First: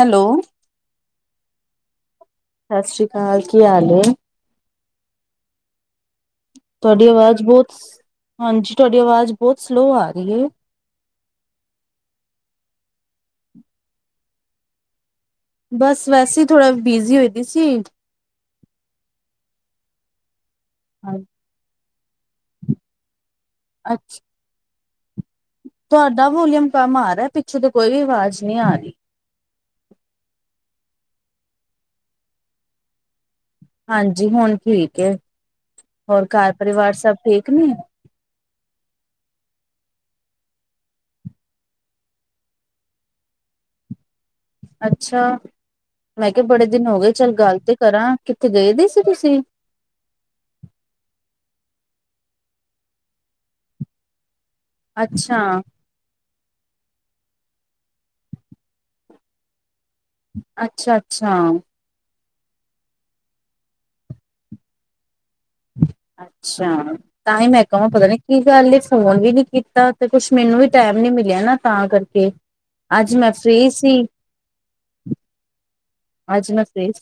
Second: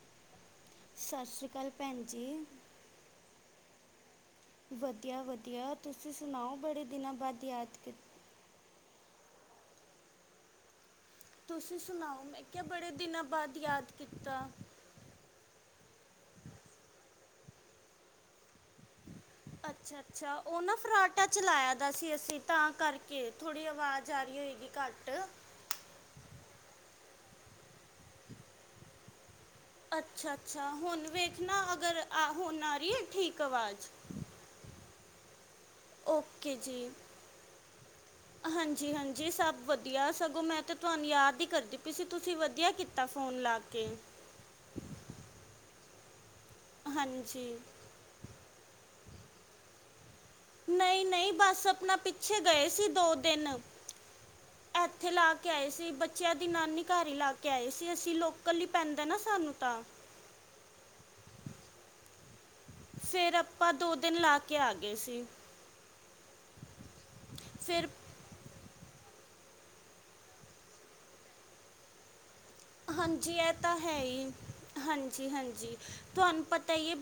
Hello ਸਸ ਸ੍ਰੀ ਕਾਲ ਭੈਣ ਜੀ। ਸਸ ਸ੍ਰੀ ਕਾਲ ਕੀ ਹਾਲ ਏ। ਵਧੀਆ-ਵਧੀਆ ਤੁਸੀਂ ਸੁਣਾਓ ਬੜੇ ਤੁਹਾਡੀ ਦਿਨਾ ਆਵਾਜ਼ ਬਾਦ ਬਹੁਤ ਯਾਦ ਕੀ ਹਾਂਜੀ ਤੁਹਾਡੀ ਆਵਾਜ਼ ਬਹੁਤ ਸਲੋਅ ਆ ਰਹੀ ਹੈ। ਤੁਸੀਂ ਸੁਣਾਓ ਮੈਂ ਕਿਹਾ ਬੜੇ ਦਿਨਾਂ ਬਾਦ ਯਾਦ ਕੀਤਾ। ਬਸ ਵੈਸੇ ਹੀ ਥੋੜਾ ਬਿਜੀ ਹੋਈ ਦੀ ਸੀ। ਅੱਛਾ-ਅੱਛਾ ਉਹ ਨਾ ਹਾਂਜੀ ਫਰਾਟਾ ਚਲਾਇਆ ਦਾ ਸੀ ਅਸੀਂ ਤਾਂ ਕਰਕੇ ਥੋੜ੍ਹੀ ਅੱ ਆਵਾਜ਼ ਆ ਰਹੀ ਹੋਏਗੀ ਘੱਟ। ਤੁਹਾਡਾ ਵੋਲੀਅਮ ਕੰਮ ਆ ਰਿਹਾ ਪਿੱਛੋਂ ਤੋਂ ਕੋਈ ਵੀ ਆਵਾਜ਼ ਨੀ ਆ ਰਹੀ। ਅੱਛਾ-ਅੱਛਾ ਹੁਣ ਵੇਖਣਾ ਅਗਰ ਆ ਹੁਣ ਆ ਰਹੀ ਹੈ ਠੀਕ ਆਵਾਜ਼। ਹਾਂਜੀ ਹੁਣ ਠੀਕ ਏ। ਓਕੇ ਜੀ। ਠੀਕ ਨੇ ਹਾਂਜੀ-ਹਾਂਜੀ ਸਭ ਵਧੀਆ ਸਗੋਂ ਮੈਂ ਤੇ ਤੁਹਾਨੂੰ ਯਾਦ ਹੀ ਕਰਦੀ ਪਈ ਸੀ ਤੁਸੀਂ ਵਧੀਆ ਕੀ ਤਾ ਫ਼ੋਨ ਲਾ ਕੇ। ਅੱਛਾ ਮੈਂ ਕਿਹਾ ਬੜੇ ਦਿਨ ਹੋ ਗਏ ਚੱਲ ਗੱਲ ਹਾਂਜੀ ਤੇ ਕਰਾਂ ਕਿੱਤੇ ਗਏ ਦੇ ਸੀ ਤੁਸੀਂ। ਨਹੀਂ-ਨਹੀਂ ਬਸ ਆਪਣਾ ਪਿੱਛੇ ਗਏ ਸੀ ਦੋ ਦਿਨ। ਇੱਥੇ ਲਾ ਅੱਛਾ ਕੇ ਆਏ ਸੀ ਬੱਚਿਆਂ ਦੀ ਨਾਨੀ ਘਰ ਹੀ ਲਾ ਕੇ ਆਏ ਸੀ ਅਸੀਂ ਲੋਕਲ ਹੀ ਪੈਂਦਾ ਨਾ ਸਾਨੂੰ ਤਾਂ। ਅੱਛਾ ਅੱਛਾ। ਫਿਰ ਆਪਾਂ ਦੋ ਦਿਨ ਲਾ ਕੇ ਆ ਗਏ ਸੀ। ਅੱਛਾ। ਤਾਂ ਹੀ ਮੈਂ ਫਿਰ ਕਹਵਾ ਪਤਾ ਨਹੀਂ ਕੀ ਗੱਲ ਹੈ ਫੋਨ ਵੀ ਨੀ ਕੀਤਾ ਤੇ ਕੁਛ ਮੈਨੂੰ ਵੀ ਟੈਮ ਨੀ ਮਿਲਿਆ ਨਾ ਤਾਂ ਕਰਕੇ। ਤੇ। ਹਾਂਜੀ ਇਹ ਤਾਂ ਹੈ ਹੀ ਹਾਂਜੀ ਹਾਂਜੀ ਤੁਹਾਨੂੰ ਅੱਜ ਮੈਂ ਪਤਾ ਹੀ ਫ੍ਰਰੀ ਏ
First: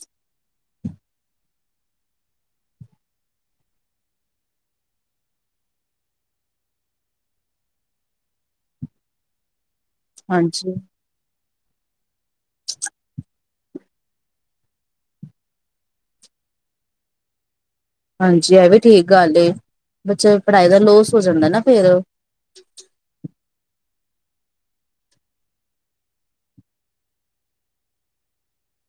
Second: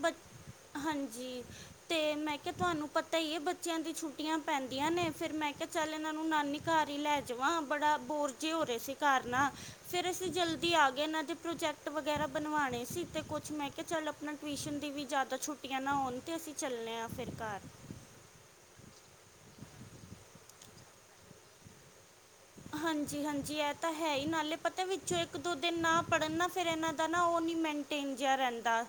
ਹਾਂਜੀ। ਤੇ ਮੈਂ ਕਿਹਾ ਤੁਹਾਨੂੰ ਪਤਾ ਹੀ ਏ ਬੱਚਿਆਂ ਦੀ ਛੁੱਟੀਆਂ ਪੈਂਦੀਆਂ ਨੇ ਫੇਰ ਮੈਂ ਕਿਹਾ। ਚੱਲ ਇਹਨਾਂ ਨੂੰ ਨਾਨੀ ਘਰ ਹੀ ਲੈ ਜਾਵਾਂ ਬੜਾ ਬੋਰ ਜੇ ਹੋ ਰਹੇ ਸੀ ਘਰ ਨਾਲ ਫੇਰ ਅਸੀਂ। ਹਾਂਜੀ, ਆ ਇਹਨਾਂ ਦੇ ਪ੍ਰੋਜੈਕਟ ਵਗੈਰਾ ਬਣਵਾਂਣੇ ਸੀ ਤੇ ਕੁਛ ਮੈਂ ਕਿਹਾ ਚੱਲ ਆਪਣਾ ਟਿਊਸ਼ਨ ਦੀ ਵੀ ਜ਼ਿਆਦਾ। ਛੁੱਟੀਆਂ ਨਾ ਹੋਣ ਤੇ ਅਸੀਂ ਚੱਲੇ ਹਾਂ ਫਿਰ ਘਰ। ਹਾਂਜੀ ਇਹ ਵੀ ਠੀਕ ਗੱਲ ਏ ਬੱਚਿਆਂ ਦੀ ਪੜ੍ਹਾਈ ਦਾ ਲੋਸ ਹੋ ਜਾਂਦਾ ਨਾ ਫੇਰ। ਹਾਂਜੀ ਹਾਂਜੀ ਇਹ ਤਾਂ ਹੈ ਹੀ ਨਾਲੇ ਪਤਾ ਵਿੱਚੋਂ ਇੱਕ ਦੋ ਦਿਨ ਨਾ ਪੜ੍ਹਨ ਨਾ ਫੇਰ ਇਹਨਾਂ ਦਾ ਨਾ ਉਹ ਨੀ। ਮਨਟੇਨ ਜਿਹਾ ਰਹਿੰਦਾ।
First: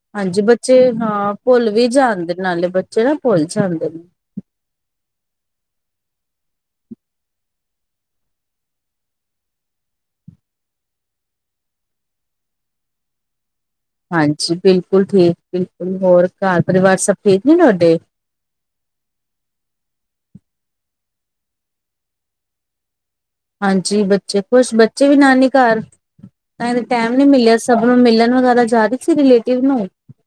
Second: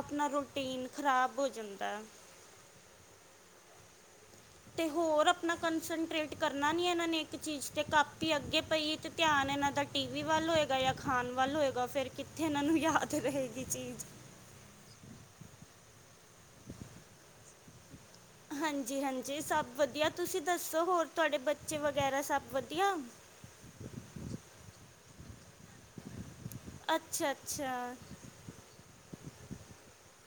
ਆਪਣਾ ਹਾਂਜੀ ਬੱਚੇ ਰੂਟੀਨ ਹਾਂ ਖਰਾਬ ਹੋ ਭੁੱਲ ਜਾਂਦਾ ਵੀ ਹੈ। ਜਾਂਦੇ ਨਾਲੇ ਬੱਚੇ ਨਾ ਭੁੱਲ ਜਾਂਦੇ ਨੇ। ਤੇ ਹੋਰ ਆਪਣਾ ਕੰਸੰਟਰੇੇਟ ਕਰਨਾ ਨੀ ਇਹਨਾਂ ਨੇ ਇੱਕ ਚੀਜ਼ ਤੇ ਕਾਪੀ ਅੱਗੇ ਪਈਏ ਤੇ। ਧਿਆਨ ਇਹਨਾਂ ਦਾ ਟੀ ਵੀ ਵੱਲ ਹੋਏਗਾ ਜਾਂ ਖਾਣ ਵੱਲ ਹੋਏਗਾ ਫੇਰ ਕਿੱਥੇ ਇਹਨਾਂ ਨੂੰ ਯਾਦ ਰਹੇਗੀ ਚੀਜ਼। ਹਾਂਜੀ ਬਿਲਕੁਲ ਠੀਕ ਬਿਲਕੁਲ ਹੋਰ ਘਰ ਪਰਿਵਾਰ ਸਭ ਠੀਕ ਨੇ ਤੁਹਾਡੇ। ਹਾਂਜੀ ਹਾਂਜੀ ਸਭ ਵਧੀਆ ਤੁਸੀਂ ਦੱਸੋ ਹੋਰ ਤੁਹਾਡੇ ਬੱਚੇ ਵਗੈਰਾ ਸਭ ਵਧੀਆ। ਹਾਂਜੀ ਬੱਚੇ ਖੁਸ਼ ਬੱਚੇ ਵੀ ਨਾਨੀ ਘਰ। ਟੈਮ ਨੀ ਅੱਛਾ ਮਿਲਿਆ ਸਭ ਅੱਛਾ ਨੂੰ ਮਿਲਣ ਵਗੈਰਾ ਜਾ ਰਹੀ ਸੀ ਰਿਲੇਟਿਵ ਨੂੰ।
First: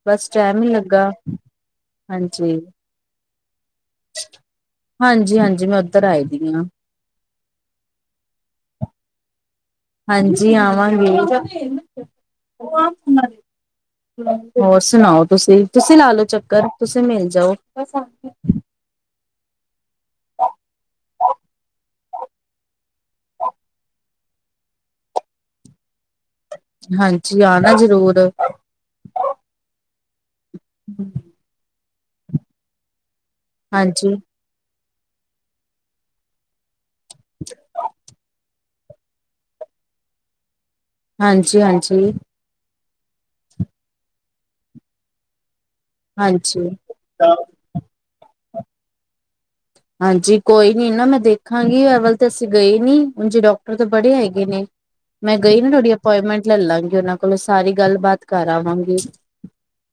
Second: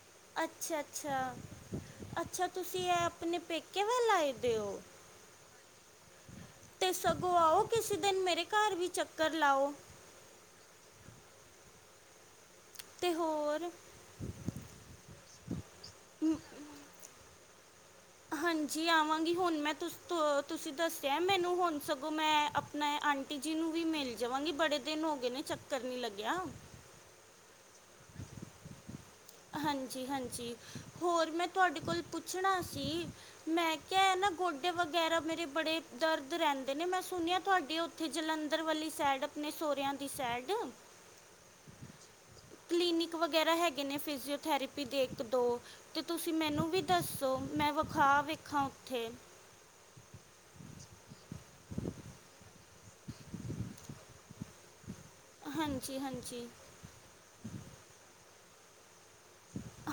ਬਸ ਟੈਮ ਨਹੀਂ ਅੱਛਾ ਲੱਗਾ। ਅੱਛਾ ਅੱਛਾ ਹਾਂਜੀ, ਤੁਸੀਂ ਇਹ ਆਪਣੇ ਪੇਕੇ ਵੱਲ ਆਏ ਦੇ ਹੋ। ਹਾਂਜੀ ਹਾਂਜੀ ਮੈਂ ਉੱਧਰ ਆਈ ਦੀ ਹਾਂ। ਤੇ ਸਗੋਂ ਆਓ ਕਿਸੇ ਦਿਨ ਮੇਰੇ ਘਰ ਵੀ ਚੱਕਰ ਲਾਓ। ਹਾਂਜੀ ਆਵਾਂਗੀ। ਤੇ ਹੋਰ। ਹੋਰ ਸੁਣਾਓ ਤੁਸੀਂ ਤੁਸੀਂ ਲਾ ਲਓ ਚੱਕਰ ਤੁਸੀਂ ਮਿਲ ਜਾਓ। ਹਾਂਜੀ ਆਵਾਂਗੀ ਹੁਣ ਮੈਂ ਤੁ ਤੁਸੀਂ ਦੱਸਿਆ ਮੈਨੂੰ ਹੁਣ ਸਗੋਂ ਮੈਂ। ਮੈਂ ਆਂਟੀ ਜੀ ਨੂੰ ਵੀ ਮਿਲ ਜਾਵਾਂਗੀ ਬੜੇ ਦਿਨ ਹੋ ਗਏ ਨੇ ਚੱਕਰ ਨਹੀਂ ਲੱਗਿਆ। ਹਾਂਜੀ ਆਣਾ ਜ਼ਰੂਰ। ਹਾਂਜੀ ਹਾਂਜੀ ਹੋਰ ਮੈਂ ਤੁਹਾਡੇ ਕੋਲ ਪੁੱਛਣਾ ਸੀ। ਮੈਂ ਕਿਹਾ ਹਾਂਜੀ ਇਹ ਨਾ ਗੋਡੇ ਵਗੈਰਾ ਮੇਰੇ ਬੜੇ ਦਰਦ ਰਹਿੰਦੇ। ਨੇ ਮੈਂ ਸੁਣਿਆ ਤੁਹਾਡੀੇ ਉੱਥੇ ਜਲੰਧਰ ਵਾਲੀ ਸੈਡ ਆਪਣੇ ਸਹੁਰਿਆਂ ਦੀ ਸੈਡ ਹਾਂਜੀ ਹਾਂਜੀ ਕਲੀਨਿਕ ਵਗੈਰਾ ਹੈਗੇ ਨੇ ਫਿਜ਼ਓਥੈਰੇਪੀ ਦੇ ਇੱਕ ਦੋ ਤੇ ਤੁਸੀਂ ਹਾਂਜੀ ਮੈਨੂੰ ਵੀ ਦੱਸੋ ਮੈਂ ਵਿਖਾ ਵੇਖਾਂ ਉੱਥੇ ਹਾਂਜੀ ਕੋਈ ਨੀ ਨਾ ਮੈਂ ਦੇਖਾਂਗੀ ਅ ਵੱਲ ਤੇ ਅਸੀਂ ਗਏ ਨੀ ਹ ਜੇ ਡਾਕਟਰ ਤੇ ਬੜੇ ਹੈਗੇ ਨੇ ਮੈਂ ਗਈ ਨਾ ਤੁਹਾਡੀ ਹਾਂਜੀ ਅਪੋਇੰਟਮੈਂਟ ਹਾਂਜੀ ਲੈ ਲਾਂਗੀ ਉਹਨਾਂ ਕੋਲੋਂ ਸਾਰੀ ਗੱਲਬਾਤ ਕਰ ਆਵਾਂਗੀ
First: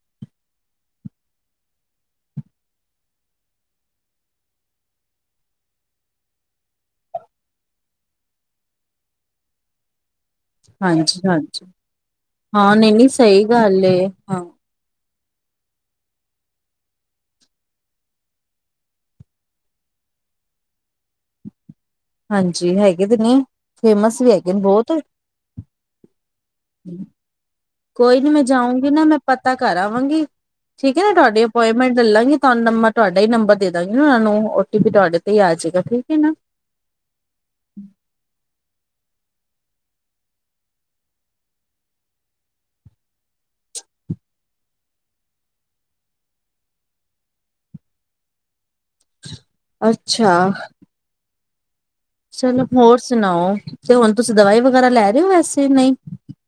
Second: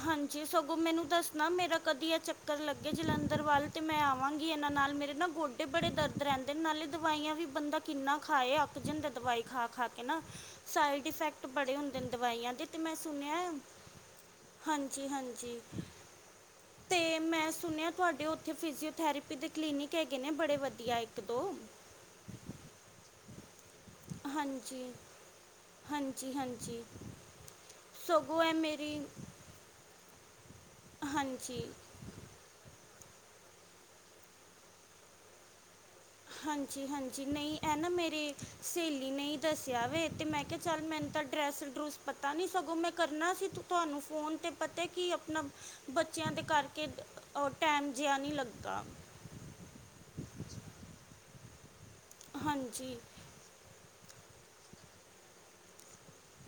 ਹਾਂਜੀ ਸਗੋਂ ਮੈਨੂੰ ਦੱਸਣਾ ਮੇਰਾ ਕਦੀ ਆ ਚੱਕਰ ਲੱਗੇ ਜਲੰਧਰ ਵੱਲ ਤੇ ਮੈਂ ਆਵਾਂਗੀ ਇਹਨਾਂ ਨਾਲ ਮੇਰੇ ਨਾ ਗੋਡੇ ਬੜੇ ਦਰਦ ਰਹਿੰਦੇ ਨੇ ਨਾਲੇ ਦਵਾਈਆਂ ਵੀ ਬੰਦਾ ਕਿੰਨਾ ਖਾਏ ਅੱਕ ਜਾਂਦੈ ਦਵਾਈ ਖਾ ਖਾ ਕੇ ਨਾ ਸਾਈਡ ਹਾਂਜੀ ਇਫੈਕਟ ਹਾਂਜੀ ਬੜੇ ਹੁੰਦੇ ਨੇ ਦਵਾਈਆਂ ਦੇ ਹਾਂ ਤੇ ਨਹੀਂ ਮੈਂ ਨਹੀਂ ਸੁਣਿਆ ਸਹੀ ਹੈ- ਗੱਲ ਏ ਹਾਂਜੀ ਹਾਂਜੀ [unintelligible] [inaudible] ਤੇ ਮੈਂ ਸੁਣਿਆ ਤੁਆਡੇ ਉੱਥੇ ਫਿਜ਼ਓਥੈਰੇਪੀ ਦੇ ਕਲੀਨਿਕ ਹੈਗੇ ਨੇ ਬੜੇ ਵਧੀਆ ਇੱਕ-ਦੋ ਹਾਂਜੀ ਹੈਗੇ ਤੇ ਨੇ। ਫੇਮਸ ਵੀ ਹੈਗੇ ਨੇ ਬੋਤ। ਹਾਂਜੀ ਹਾਂਜੀ ਹਾਂਜੀ ਕੋਈ ਨੀ ਸਗੋਂ ਮੈਂ ਇਹ ਜਾਊਂਗੀ ਮੇਰੀ ਨਾ ਮੈਂ ਪਤਾ ਕਰ ਆਵਾਂਗੀ ਠੀਕ ਐ ਨਾ ਤੁਹਾਡੀ ਹਾਂਜੀ ਅਪੋਇੰਟਮੈਂਟ ਦਿਲਾਂਗੇ ਤੁਆਨੂੰ ਨੰ ਮੈਂ ਤੁਹਾਡਾ ਹੀ ਨੰਬਰ ਦੇ ਦਾਂਗੀ ਨਾ ਓਨੂੰ ਓ ਟੀ ਪੀ ਤੁਆਡੇ ਤੇ ਈ ਆ ਜੇਗਾ ਠੀਕ ਏ ਨਾ। ਹਾਂਜੀ-ਹਾਂਜੀ, ਨਈ ਐ ਨਾ ਮੇਰੇ ਸਹੇਲੀ ਨੇ ਈ ਦੱਸਿਆ ਵੇ ਤੇ ਮੈਂ ਕਿਹਾ ਚੱਲ ਮੈਨੂੰ ਤਾਂ ਡਰੈਸ ਡਰੂਸ ਪਤਾ ਨੀ ਸਗੋਂ ਮੈਂ ਕਰਨਾ ਸੀ। ਤੁਹਾਨੂੰ ਫੋਨ 'ਤੇ ਪਤਾ ਕਿ ਆਪਣਾ ਬੱਚੇਆਂ ਦੇ ਕਰਕੇ ਅ ਟੈਮ ਜਿਆ ਨੀ ਲੱਗਦਾ। ਅੱਛਾ। ਚਲੋ ਹੋਰ ਹਾਂਜੀ ਸੁਣਾਓ ਤੇ ਹੁਣ ਤੁਸੀਂ ਦਵਾਈ ਵਗੈਰਾ ਲੈ ਰਹੇ ਓ ਵੈਸੇ ਨਈ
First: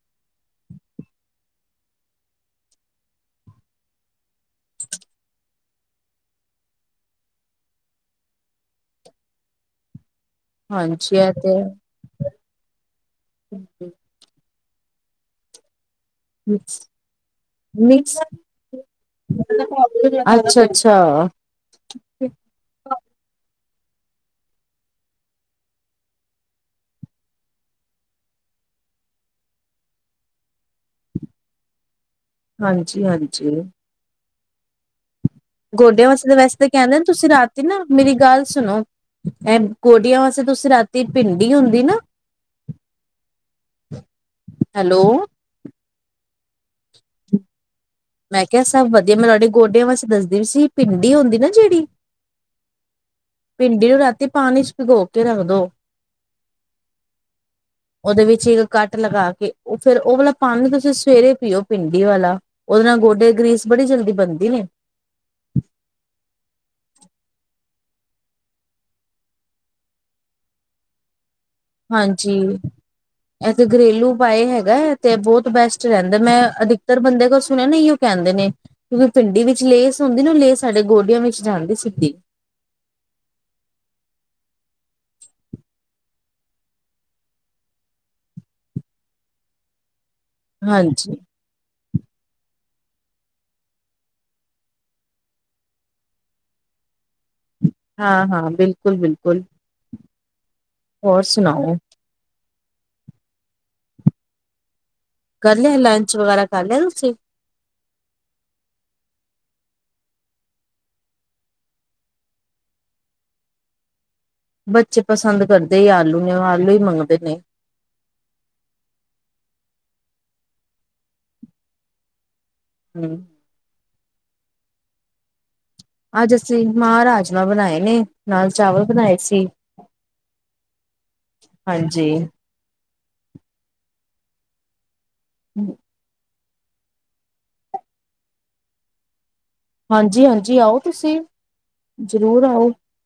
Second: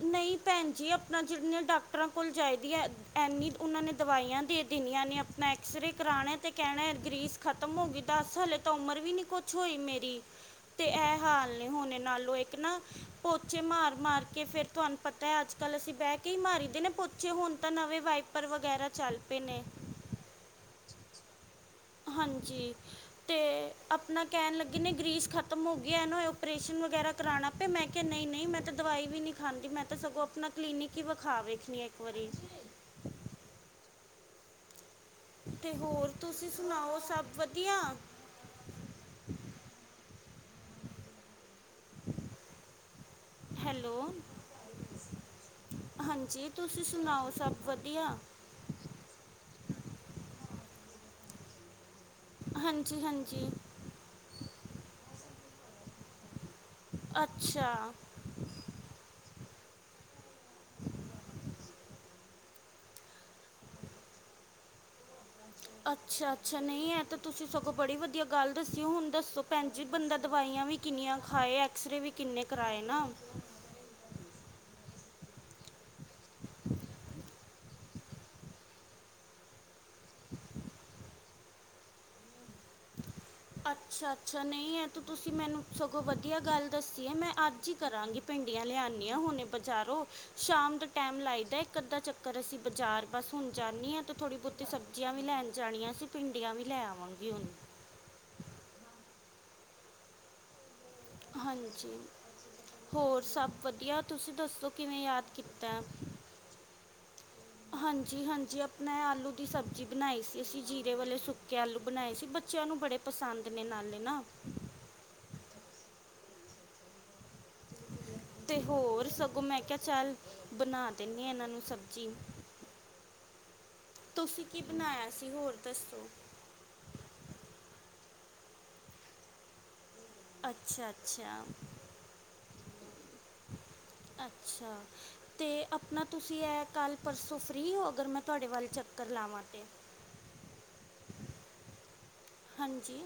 ਨਹੀਂ ਭੈਣ ਜੀ ਆਪਣਾ ਜਿੰਨੇ ਡਾਕਟਰਾਂ ਕੋਲ ਜਾਈਦੀ ਐ। ਐਨੀ ਓਨਾਂ ਨੇ ਦਵਾਈਆਂ ਦੇ ਦੇਣੀਆਂ ਨੇ ਆਪਣਾ ਐਕਸਰੇ ਕਰਾਣਾ ਤੇ ਕੈਹਨਾ ਗ੍ਰੀਸ ਖਤਮ ਹੋ ਗਈ ਦਸ ਹਾਲੇ ਤਾਂ ਉਮਰ ਵੀ ਨੀ ਕੁਛ ਹੋਈ ਮੇਰੀ ਤੇ ਹਾਂਜੀ ਐ ਇਹ ਤੇ ਹਾਲ ਨੇ ਹੋਣੇ ਨਾਲੋਂ ਇੱਕ ਨਾ ਪੋਚੇ ਮਾਰ ਮਾਰ ਕੇ ਫਿਰ ਤੁਹਾਨੂੰ ਪਤਾ ਹੈ ਅੱਜਕੱਲ੍ਹ ਅਸੀਂ ਬਹਿ ਕੀ ਮਾਰੀ ਦੇ ਨੇ ਪੋਚੇ ਹੁਣ ਤਾਂ ਨਵੇਂ ਵਾਈਪਰ ਵਗੈਰਾ ਚੱਲ ਪਏ ਨੇ। ਅੱਛਾ-ਅੱਛਾ। ਹਾਂਜੀ। ਤੇ ਆਪਣਾ ਕੈਹਣ ਲੱਗੇ ਨੇ ਗਰੀਸ ਖਤਮ ਹੋ ਗਈ ਏਨੂੰ ਓਪਰੇਸ਼ਨ ਵਗੈਰਾ ਕਰਾਨਾ ਪਏ ਮੈਂ ਕਿਹਾ ਨਈ-ਨਈ ਮੈ ਤਾਂ ਦਵਾਈ ਵੀ ਨੀ ਖਾਂਦੀ ਮੈਂ ਤਾਂ ਸਗੋਂ ਆਪਣਾ ਕਲੀਨਿਕ ਈ ਵਿਖਾ ਵੇਖਣੀ ਇੱਕ ਵਾਰੀ ਹਾਂਜੀ-ਹਾਂਜੀ। ਅਤੇ ਗੋਡਿਆਂ ਹੋਰ ਵਾਸਤੇ ਤੁਸੀਂ ਵੈਸੇ ਸੁਣਾਓ ਕੈਹਦੇ ਸਭ ਤੁਸੀਂ ਰਾਤੀ ਨਾ ਵਧੀਆ ਮੇਰੀ ਗੱਲ ਸੁਣੋ। ਐ ਗੋਡੀਆਂ ਵਾਸਤੇ ਤੁਸੀਂ ਰਾਤੀ ਭਿੰਡੀ ਹੁੰਦੀ ਨਾ। ਹੈਲੋ, ਹੈਲੋ ਹਾਂਜੀ ਤੁਸੀਂ ਸੁਣਾਓ? ਸਭ ਵਧੀਆ? ਮੈਂ ਕਿਹਾ ਸਭ ਵਧੀਆ ਮੈਂ ਤੁਹਾਡੇ ਗੋਡਿਆਂ ਵਾਸਤੇ ਦੱਸਦੀ ਸੀ ਭਿੰਡੀ ਹੁੰਦੀ ਨਾ ਜੇੜੀ। ਹਾਂਜੀ-ਹਾਂਜੀ। ਭਿਡੀ ਨੂੰ ਰਾਤੀ ਪਾਣੀ ਚ ਭਿਗੋ ਕੇ ਰੱਖਦੋ। ਅੱਛਾ। ਓਦੇ ਵਿੱਚ ਇੱਕ ਕੱਟ ਲਗਾ ਕੇ ਉਹ ਫੇਰ ਓ ਵਾਲਾ ਪਾਣੀ ਤੁਸੀਂ ਸਵੇਰੇ ਪੀਓ ਭਿੰਡੀ ਵਾਲਾ ਓਦੇ ਨਾ ਗੋਡੇ ਗਰੀਸ ਬੜੀ ਜਲਦੀ ਬਣਦੀ ਐ। ਅੱਛਾ-ਅੱਛਾ ਨਈ ਐ ਤਾਂ ਤੁਸੀਂ ਸਗੋਂ ਬੜੀ ਵਧੀਆ ਗੱਲ ਦੱਸੀ ਹੁਣ ਦੱਸੋ ਭੈਣਜੀ ਬੰਦਾ ਦਵਾਈਆਂ ਵੀ ਕਿੰਨੀਆਂ ਖਾਏ ਐਕਸਰੇ ਵੀ ਹਾਂਜੀ ਕਿੰਨੇ ਕਰਾਏ ਨਾ। ਇਹ ਤੇ ਗਰੇਲੂ ਓਪਾਏ ਹੈਗਾ ਤੇ ਬੋਤ ਬੈਸਟ ਰਹਿੰਦਾ ਮੈਂ ਅਧਿਕਤਰ ਬੰਦੇ ਕੋ ਸੁਣਿਆ ਨਾ। ਕੈਹਦੇ ਨੇ ਕਿਉਂਕਿ ਭਿੰਡੀ ਵਿੱਚ ਲੇਸ ਹੁੰਦੀ ਨਾ ਲੇਸ ਸਾਡੇ ਗੋਡਿਆਂ ਵਿੱਚ ਜਾਂਦੀ ਸਿੱਧੀ। ਅੱਛਾ-ਅੱਛਾ ਨਈ ਐ ਤੇ ਤੁਸੀਂ ਮੈਨੂੰ ਸਗੋਂ ਵਧੀਆ ਗੱਲ ਦੱਸੀ ਐ ਮੈਂ ਅੱਜ ਈ ਕਰਾਂਗੀ। ਭਿੰਡੀਆਂ ਲਿਆਂਣੀ ਆਂ ਹੁਣੇ ਬਜ਼ਾਰੋਂ ਸ਼ਾਮ ਦਾ ਹਾਂਜੀ। ਟੈਮ ਲਾਈਦਾ ਇੱਕ ਅੱਧਾ ਚ ਪਰ ਅਸੀਂ ਬਾਜ਼ਾਰ ਬਸ ਹੁਣ ਜਾਣੀ ਆ ਤੇ ਥੋੜ੍ਹੀ ਬੋਤੀ ਸਬਜ਼ੀਆਂ ਵੀ ਲੈਣ ਜਾਣੀਆਂ ਅਸੀਂ ਭਿੰਡੀਆਂ ਵੀ ਲੈ ਆਵਾਂਗੀ ਹੁਣ ਹਾਂ-ਹਾਂ, ਬਿਲਕੁਲ-ਬਿਲਕੁਲ ਹੋਰ ਸੁਣਾਓ ਹਾਂਜੀ, ਹੋਰ ਸਭ ਵਧੀਆ ਤੁਸੀਂ ਦੱਸੋ ਕਿਵੇਂ ਯਾਦ ਕਰ ਕੀਤਾ ਲਿਆ, ਲੰਚ ਵਗੈਰਾ ਕਰ ਲਿਆ ਤੁਸੀਂ? ਹਾਂਜੀ-ਹਾਂਜੀ, ਆਪਣੇ ਆਲੂ ਦੀ ਸਬਜ਼ੀ ਬਣਾਈ ਸੀ ਅਸੀਂ ਜੀ਼ਰੇ ਵਾਲੇ ਸੁੱਕੇ ਕੇ ਆਲੂ ਬਨਾਏ ਸੀ ਬੱਚੇਆਂ ਨੂੰ ਬੜੇ ਪਸੰਦ ਨੇ ਨਾਲੇ ਨਾ ਬੱਚੇ ਪਸੰਦ ਕਰਦੇ ਈ ਆਲੂ ਨੂੰ ਆਲੂ ਈ ਮੰਗਦੇ ਨੇ ਤੇ ਹੋਰ ਸਗੋਂ, ਮੈਂ ਕਿਆ ਚੱਲ ਬਣਾ ਦੇਨੀ ਆ ਏਨਾ ਨੂੰ ਸਬਜ਼ੀ ਹੂੰ। ਤੁਸੀਂ ਕੀ ਬਣਾਇਆ ਸੀ, ਹੋਰ ਦੱਸੋ? ਅੱਜ ਅਸੀਂ ਮਾਂ ਰਾਜਮਾਂ ਬਣਾਏ ਨੇ, ਨਾਲ ਚਾਵਲ ਬਣਾਏ ਸੀ। ਅੱਛਾ-ਅੱਛਾ। ਹਾਨਜੀ। ਅੱਛਾ, ਤੇ ਆਪਣਾ ਤੁਸੀਂ ਐਹ ਕੱਲ ਪਰਸੋਂ ਫਰੀ ਹੋ, ਅਗਰ ਮੈਂ ਤੁਹਾਡੇ ਵੱਲ ਚੱਕਰ ਲਾਵਾਂ ਤੇ। ਹਾਂਜੀ- ਹਾਂਜੀ, ਆਓ ਤੁਸੀਂ, ਜ਼ਰੂਰ ਆਓ। ਹਾਂਜੀ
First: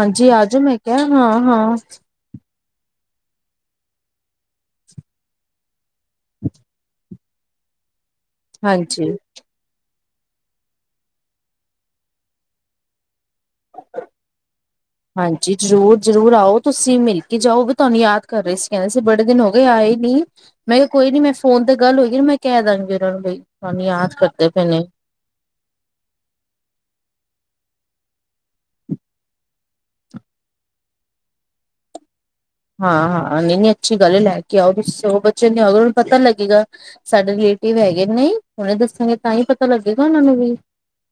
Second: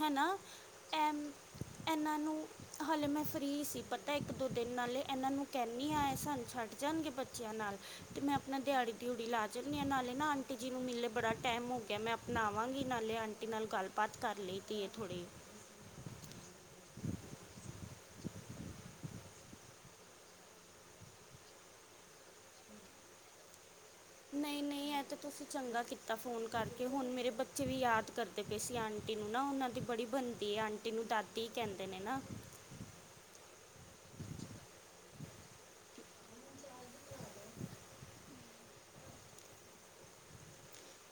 ਹੈ ਨਾ ਆ ਜਾਓ, ਮੈਂ ਕਿਹਾ ਐਮ ਹਾਂ- ਹਾਂ। ਇਹਨਾਂ ਨੂੰ ਹਾਲੇ, ਮੈਂ ਫਰੀ ਸੀ, ਪਤਾ ਇੱਕ- ਦੋ ਦਿਨ ਨਾਲੇ ਇਹਨਾਂ ਨੂੰ ਕਹਨੀ ਆ, ਇਹ ਸਾਨੂੰ ਛੱਡ ਜਾਣਗੇ ਬੱਚਿਆਂ ਨਾਲ ਤੇ ਮੈਂ ਆਪਣਾ ਦਿਹਾੜੀ ਹਾਂਜੀ। ਦਿਉੜੀ ਲਾ ਚੱਲ ਨਾਲੇ ਨਾ ਆਂਟੀ ਜੀ ਨੂੰ ਮਿਲੇ ਬੜਾ ਟੈਮ ਹੋ ਗਿਆ, ਮੈਂ ਆਪਣਾ ਆਵਾਂਗੀ ਨਾਲੇ, ਆਂਟੀ ਨਾਲ ਗੱਲਬਾਤ ਕਰ ਲਈ ਦੀ ਏ ਥੋੜੀ। ਜੀ, ਜ਼ਰੂਰ- ਜਰੂਰ ਆਓ ਤੁਸੀਂ, ਮਿਲ ਕੇ ਜਾਓ, ਇਹ ਵੀ ਤੁਹਾਨੂੰ ਯਾਦ ਕਰ ਰਹੇ ਸੀ, ਕਹ ਸੀ ਬੜੇ ਦਿਨ ਹੋ ਗਏ ਆਏ ਨੀ। ਮੈਂ ਕਿਹਾ ਕੋਈ ਨੀ, ਮੈਂ ਫੋਨ ਤੇ ਗੱਲ ਹੋਏ ਗੀ, ਮੈਂ ਕਹਿ ਦਾਂਗੀ ਉਹਨਾਂ ਨੂੰ ਬਈ [unintelligible] ਨਹੀਂ- ਨੇ। ਨਹੀਂ, ਐਂ ਤਾਂ ਤੁਸੀਂ ਚੰਗਾ ਕੀਤਾ ਫੋਨ ਕਰਕੇ, ਹੁਣ ਮੇਰੇ ਬੱਚੇ ਵੀ ਯਾਦ ਕਰਦੇ ਪਏ ਸੀ, ਆਂਟੀ ਨੂੰ ਨਾ, ਉਹਨਾਂ ਦੀ ਬੜੀ ਬਣਦੀ ਏ, ਆਂਟੀ। ਟੀ ਨੂੰ, ਦਾਦੀ ਕਹਿੰਦੇ ਨੇ ਨਾ। ਹਾਂ- ਹਾਂ, ਨਹੀਂ- ਨਹੀਂ, ਅੱਛੀ ਗੱਲ ਹੈ ਲੈ ਕੇ ਆਓ ਵੀ ਉਹ ਬੱਚੇ ਨੂੰ ਲਿਆਓ ਨਾ ਪਤਾ ਲੱਗੇਗਾ। ਸਾਡੇ ਰਿਲੇਟਿਵ ਹੈਗੇ ਨੇ, ਹੁਣੇ ਦੱਸਾਂਗੇ ਤਾਂ ਈ ਪਤਾ ਲੱਗੇਗਾ ਉਹਨਾ ਨੂੰ ਵੀ।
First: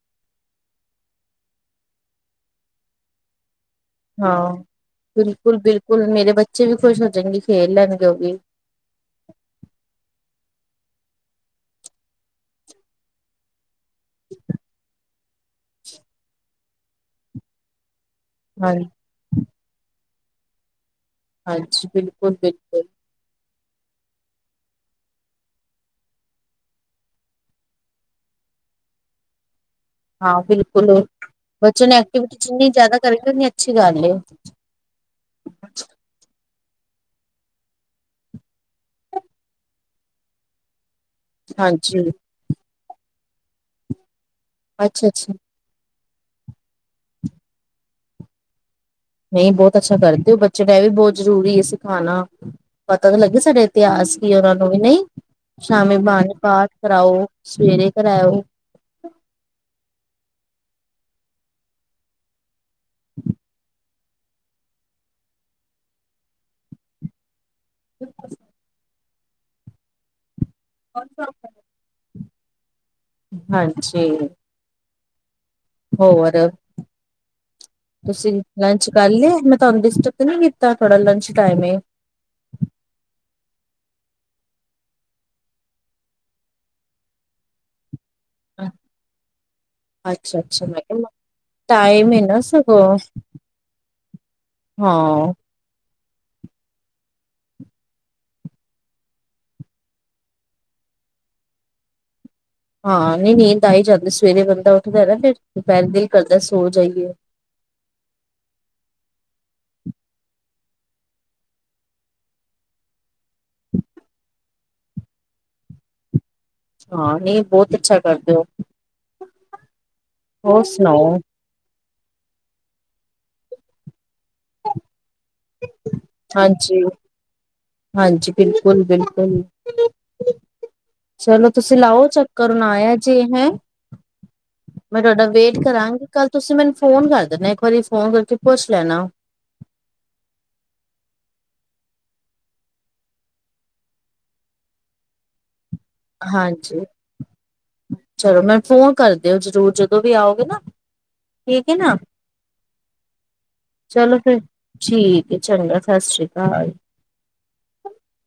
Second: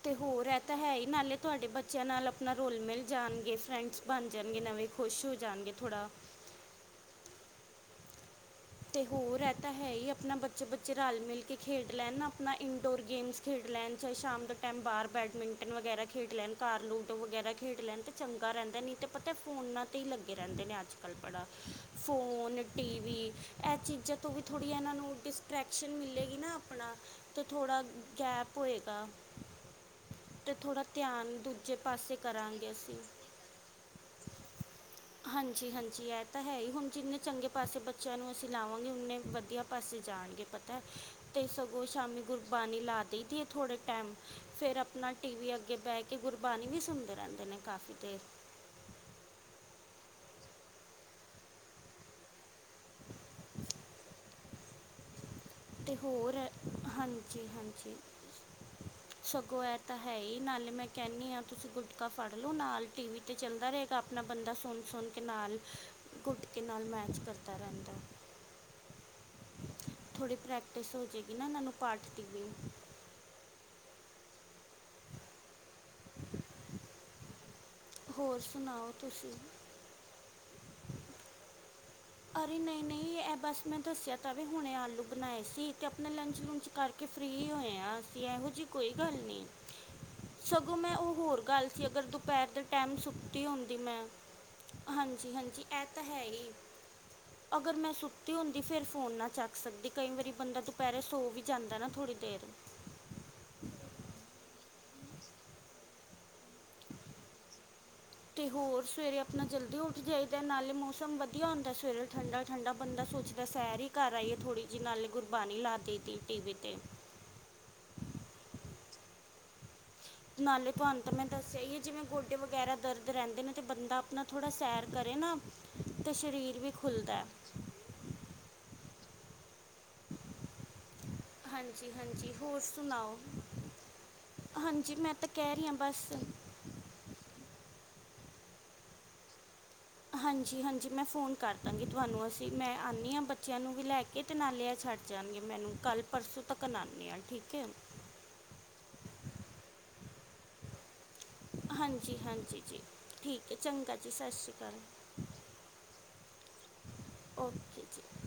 ਤੇ ਹੋਰ ਇਹ ਤਾਂ ਹੈ ਹੀ, ਨਾਲੇ ਤੁਹਾਡੇ ਬੱਚਿਆਂ ਨਾਲ ਅਪਣਾ ਰੋਲ- ਮਿਲ ਜਾਣਗੇ ਫਰੈਂਡਸ। ਬਣ ਹਾਂ। ਜਣਗੇ ਨਵੇਂ, ਖੁਸ਼ ਹੋ ਬਿਲਕੁਲ ਜਾਣਗੇ ਬਿਲਕੁਲ ਥੋੜਾ। ਮੇਰੇ ਬੱਚੇ ਵੀ ਖੁਸ਼ ਹੋ ਜਾਣਗੇ, ਖੇਲ ਲੈਣਗੇ ਉਹ ਵੀ। ਤੇ ਹੋਰ ਇਹ ਤਾਂ ਹੈ ਈ ਆਪਣਾ ਬੱਚੇ- ਬੱਚੇ ਰਲ- ਮਿਲ ਕੇ ਖੇਡ ਲੈਣ ਆਪਣਾ ਇਨਡੋਰ ਗੇਮਸ ਖੇਡ ਲੈਣ। ਚਾਹੇ ਸ਼ਾਮ ਦੇ ਟਾਈਮ ਬਾਹਰ ਬੈਡਮਿੰਟਨ ਵਗੈਰਾ ਖੇਡ ਲੈਣ, ਘਰ ਲੂਡੋ ਵਗੈਰਾ ਖੇਡ ਲੈਣ ਤੇ ਚੰਗਾ ਹਾਂ ਰਹਿੰਦਾ ਨਹੀਂ ਅਤੇ ਪਤਾ ਫੋਨਾਂ 'ਤੇ ਹੀ ਲੱਗੇ ਰਹਿੰਦੇ ਨੇ ਅੱਜ-ਕੱਲ। ਬੜਾ ਹਾਂਜੀ ਬਿਲਕੁਲ ਫੋਨ, ਬਿਲਕੁਲ ਟੀ ਵੀ। ਇਹ ਚੀਜ਼ਾਂ ਤੋਂ ਵੀ ਥੋੜੀ ਇਹਨਾਂ ਨੂੰ ਡਿਸਟਰੈਕਸ਼ਨ ਮਿਲੇਗੀ ਨਾ ਆਪਣਾ। ਤਾਂ ਥੋੜਾ, ਗੈਪ ਹੋਏਗਾ। ਹਾਂ ਅਤੇ ਥੋੜ੍ਹਾ ਬਿਲਕੁਲ ਧਿਆਨ ਦੂਜੇ ਬੱਚਿਆਂ ਨੂੰ ਪਾਸੇ ਐਕਟੀਵਿਟੀ ਜਿੰਨੀ ਕਰਾਂਗੇ ਜ਼ਿਆਦਾ ਅਸੀਂ ਕਰਨਗੇ, ਉਨੀ ਅੱਛੀ ਗੱਲ ਐ। ਹਾਂਜੀ- ਹਾਂਜੀ, ਇਹ ਤਾਂ ਹੈ ਈ, ਹੁਣ ਜਿੰਨੇ ਚੰਗੇ ਪਾਸੇ ਬੱਚਿਆਂ ਨੂੰ ਲਾਵਾਂਗੇ, ਉਨੇ ਵਧੀਆ ਪਾਸੇ ਜਾਣਗੇ, ਪਤਾ ਐ। ਤੇ ਸਗੋਂ ਹਾਂਜੀ ਸ਼ਾਮੀ ਗੁਰਬਾਣੀ ਲਾ ਦੇਈ ਦੀ ਏ ਥੋੜੇ ਟਾਈਮ, ਫੇਰ ਅੱਛਾ ਆਪਣਾ ਟੀ ਅੱਛਾ ਵੀ ਅੱਗੇ ਬਹਿ ਕੇ ਗੁਰਬਾਣੀ ਵੀ ਸੁਣਦੇ ਰਹਿੰਦੇ ਨੇ ਕਾਫੀ ਦੇਰ। ਨਹੀਂ, ਬਹੁਤ ਅੱਛਾ ਕਰਦੇ ਓ, ਬੱਚੇ ਨੂੰ ਇਹ ਵੀ ਬਹੁਤ ਜ਼ਰੂਰੀ ਐ ਸਿਖਾਣਾ। ਪਤਾ ਵੀ ਲੱਗੇ ਸਾਡੇ ਇਤਿਹਾਸ ਕੀ ਐ, ਉਹਨਾਂ ਨੂੰ ਵੀ ਨਹੀਂ। ਅਤੇ ਸ਼ਾਮੀ ਬਾਣੀ ਹੋਰ ਪਾਠ ਕਰਾਓ, ਹਾਂਜੀ ਸਵੇਰੇ ਹਾਂਜੀ ਕਰਾਓ। ਸਗੋਂ ਇਹ ਤਾਂ ਹੈ ਈ, ਨਾਲੇ ਮੈਂ ਕਹਿੰਨੀ ਆਂ, ਤੁਸੀਂ ਗੁਟਕਾ ਫੜ ਲਉ ਨਾਲ ਟੀ ਵੀ ਤੇ ਚਲਦਾ ਰਹੇਗਾ, ਆਪਣਾ ਬੰਦਾ ਸੁਣ-ਸੁਣ ਕੇ ਨਾਲ ਗੁਟਕੇ ਨਾਲ ਮੈਚ ਕਰਦਾ ਰਹਿੰਦਾ ਐ। ਬਿਲਕੁਲ। ਥੋੜੀ ਪ੍ਰੈਕਟਿਸ ਹੋਜੇਗੀ ਨਾ, ਇਹਨਾਂ ਨੂੰ ਪਾਠ ਦੀ ਵੀ। ਹਾਨਜੀ। ਹੋਰ ਵਧੀਆ ਤੁਸੀਂ ਹੋਰ ਲੰਚ ਸੁਣਾਓ ਕਰ ਲੇ ਤੁਸੀਂ ਮ- ਤੰਦਸ਼ਟ ਤੇ ਨੀ ਕੀਤਾ ਤੁਹਾਡਾ ਲੰਚ ਟਾਈਮ ਏ। ਅਰੇ ਨਈ ਨਈਂ, ਇਹ ਬਸ ਮੈਂ ਦੱਸਿਆ ਤਾਂ ਵੇ ਹੁਣੇ ਆਲੂ ਬਣਾਏ ਸੀ ਤੇ ਆਪਣੇ ਲੰਚ-ਲੁਂਚ ਕਰਕੇ ਫਰੀ ਹੋਏ ਆਂ ਅਸੀਂ, ਇਹੋ ਜਿਹੀ ਕੋਈ ਗੱਲ ਨਈਂ। ਅੱਛਾ ਅੱਛਾ ਸਗੋਂ ਮੈਂ ਕਿਹਾ ਉਹ ਹੋਰ ਗੱਲ ਸੀ ਅਗਰ ਟਾਈਮ ਏ ਨਾ ਦੁਪਹਿਰ ਦੇ ਸਗੋਂ ਟਾਈਮ ਸੁ ਤੀ ਹੰਦੀ ਮੈਂ, ਹਾਂ ਹਾਂਜੀ ਹਾਂਜੀ, ਇਹ ਤਾਂ ਹੈ ਈ। ਅਗਰ ਮੈਂ ਸੁੱਤੀ ਹੁੰਦੀ ਫਿਰ ਫੋਨ ਨਾ ਚੱਕ ਸਕਦੀ ਕਈ ਵਾਰੀ ਬੰਦਾ ਦੁਪਹਿਰੇ ਸੋ ਵੀ ਜਾਂਦਾ ਨਾ ਥੋੜ੍ਹੀ ਦੇਰ। ਹਾਂ ਨਈਂ ਨੀਂਦ ਆ ਈ ਜਾਂਦੀ ਸਵੇਰੇ ਬੰਦਾ ਉੱਠਦਾ ਨਾ ਫ਼ਿਰ ਦੁਪਹਿਰ ਦਿਲ ਕਰਦਾ ਸੋ ਜਾਈਏ। ਤੇ ਹੋਰ ਸਵੇਰੇ ਆਪਣਾ ਜਲਦੀ ਉੱਠ ਜਾਈਦਾ ਨਾਲੇ ਮੌਸਮ ਵਧੀਆ ਹੁੰਦਾ ਸਵੇਰੇ ਠੰਡਾ-ਠੰਡਾ ਬੰਦਾ ਸੋਚਦਾ ਸੈਰ ਈ ਕਰ ਆਈਏ ਥੋੜ੍ਹੀ ਜਿਹੀ ਨਾਲੇ ਗੁਰਬਾਣੀ ਲਾਦੀ ਦੀ ਟੀ ਵੀ ਤੇ। ਹਾਂ, ਨਈਂ ਬਹੁਤ ਅੱਛਾ ਕਰਦੇ ਔ। ਨਾਲੇ ਤੁਹਾਨੂੰ ਤਾਂ ਮੈਂ ਦੱਸਿਆ ਈਏ ਜਿਵੇਂ ਗੋਡੇ ਵਗੈਰਾ ਦਰਦ ਰਹਿੰਦੇ ਨੇ ਤਾਂ ਬੰਦਾ ਆਪਣਾ ਥੋੜ੍ਹਾ ਸੈਰ ਕਰੇ ਨਾ ਤੇ ਸਰੀਰ ਵੀ ਹਾਂਜੀ ਖੁੱਲਦਾ ਐ। ਹਾਂਜੀ ਬਿਲਕੁਲ ਬਿਲਕੁਲ। [inaudible] ਚਲੋ ਤੁਸੀਂ ਹਾਂਜੀ ਲਾਓ ਹਾਂਜੀ ਚੱਕਰ ਹੋਰ ਹੁਨ ਆਇਆ ਸੁਣਾਓ ਜੇ, ਹੈਂ? ਹਾਂਜੀ ਮੈਂ ਤੁਹਾਡਾ ਤਾਂ ਕਹਿ ਵੇਟ ਰਹੀ ਹਾਂ ਬਸ ਕਰਾਂਗੀ, ਕੱਲ ਤੁਸੀਂ ਮੈਨੂੰ ਫੋਨ ਕਰ ਦੇਣਾ ਇੱਕ ਵਾਰੀ ਫੋਨ ਕਰਕੇ ਪੁੱਛ ਲੈਣਾ। ਹਾਂਜੀ ਹਾਂਜੀ, ਮੈਂ ਫ਼ੋਨ ਕਰ ਦਾਂਗੀ ਤੁਹਾਨੂੰ ਅਸੀਂ ਮੈਂ ਆਣੀ ਆਂ ਬੱਚਿਆਂ ਨੂੰ ਵੀ ਲੈ ਕੇ ਇਹ ਤੇ ਨਾਲੇ ਏ ਛੱਡ ਜਾਣਗੇ ਮੈਨੂੰ, ਕੱਲ੍ਹ ਪਰਸੋਂ ਤੱਕ ਹਾਂਜੀ ਆਣੇ ਆਂ ਠੀਕ ਐ। ਚਲੋ ਮੈਂਨੂੰ ਫੋਨ ਕਰ ਦਿਓ ਜ਼ਰੂਰ ਜਦੋਂ ਵੀ ਆਓਗੇ ਨਾ। ਠੀਕ ਹੈ ਨਾ ਹਾਂਜੀ ਹਾਂਜੀ ਜੀ, ਠੀਕ ਐ ਚੰਗਾ ਜੀ, ਚਲੋ ਸਤਿ ਫਿਰ ਸ਼੍ਰੀ ਅਕਾਲ। ਠੀਕ ਚੰਗਾ ਸਤਿ ਸ੍ਰੀ ਅਕਾਲ। ਓਕੇ ਜੀ।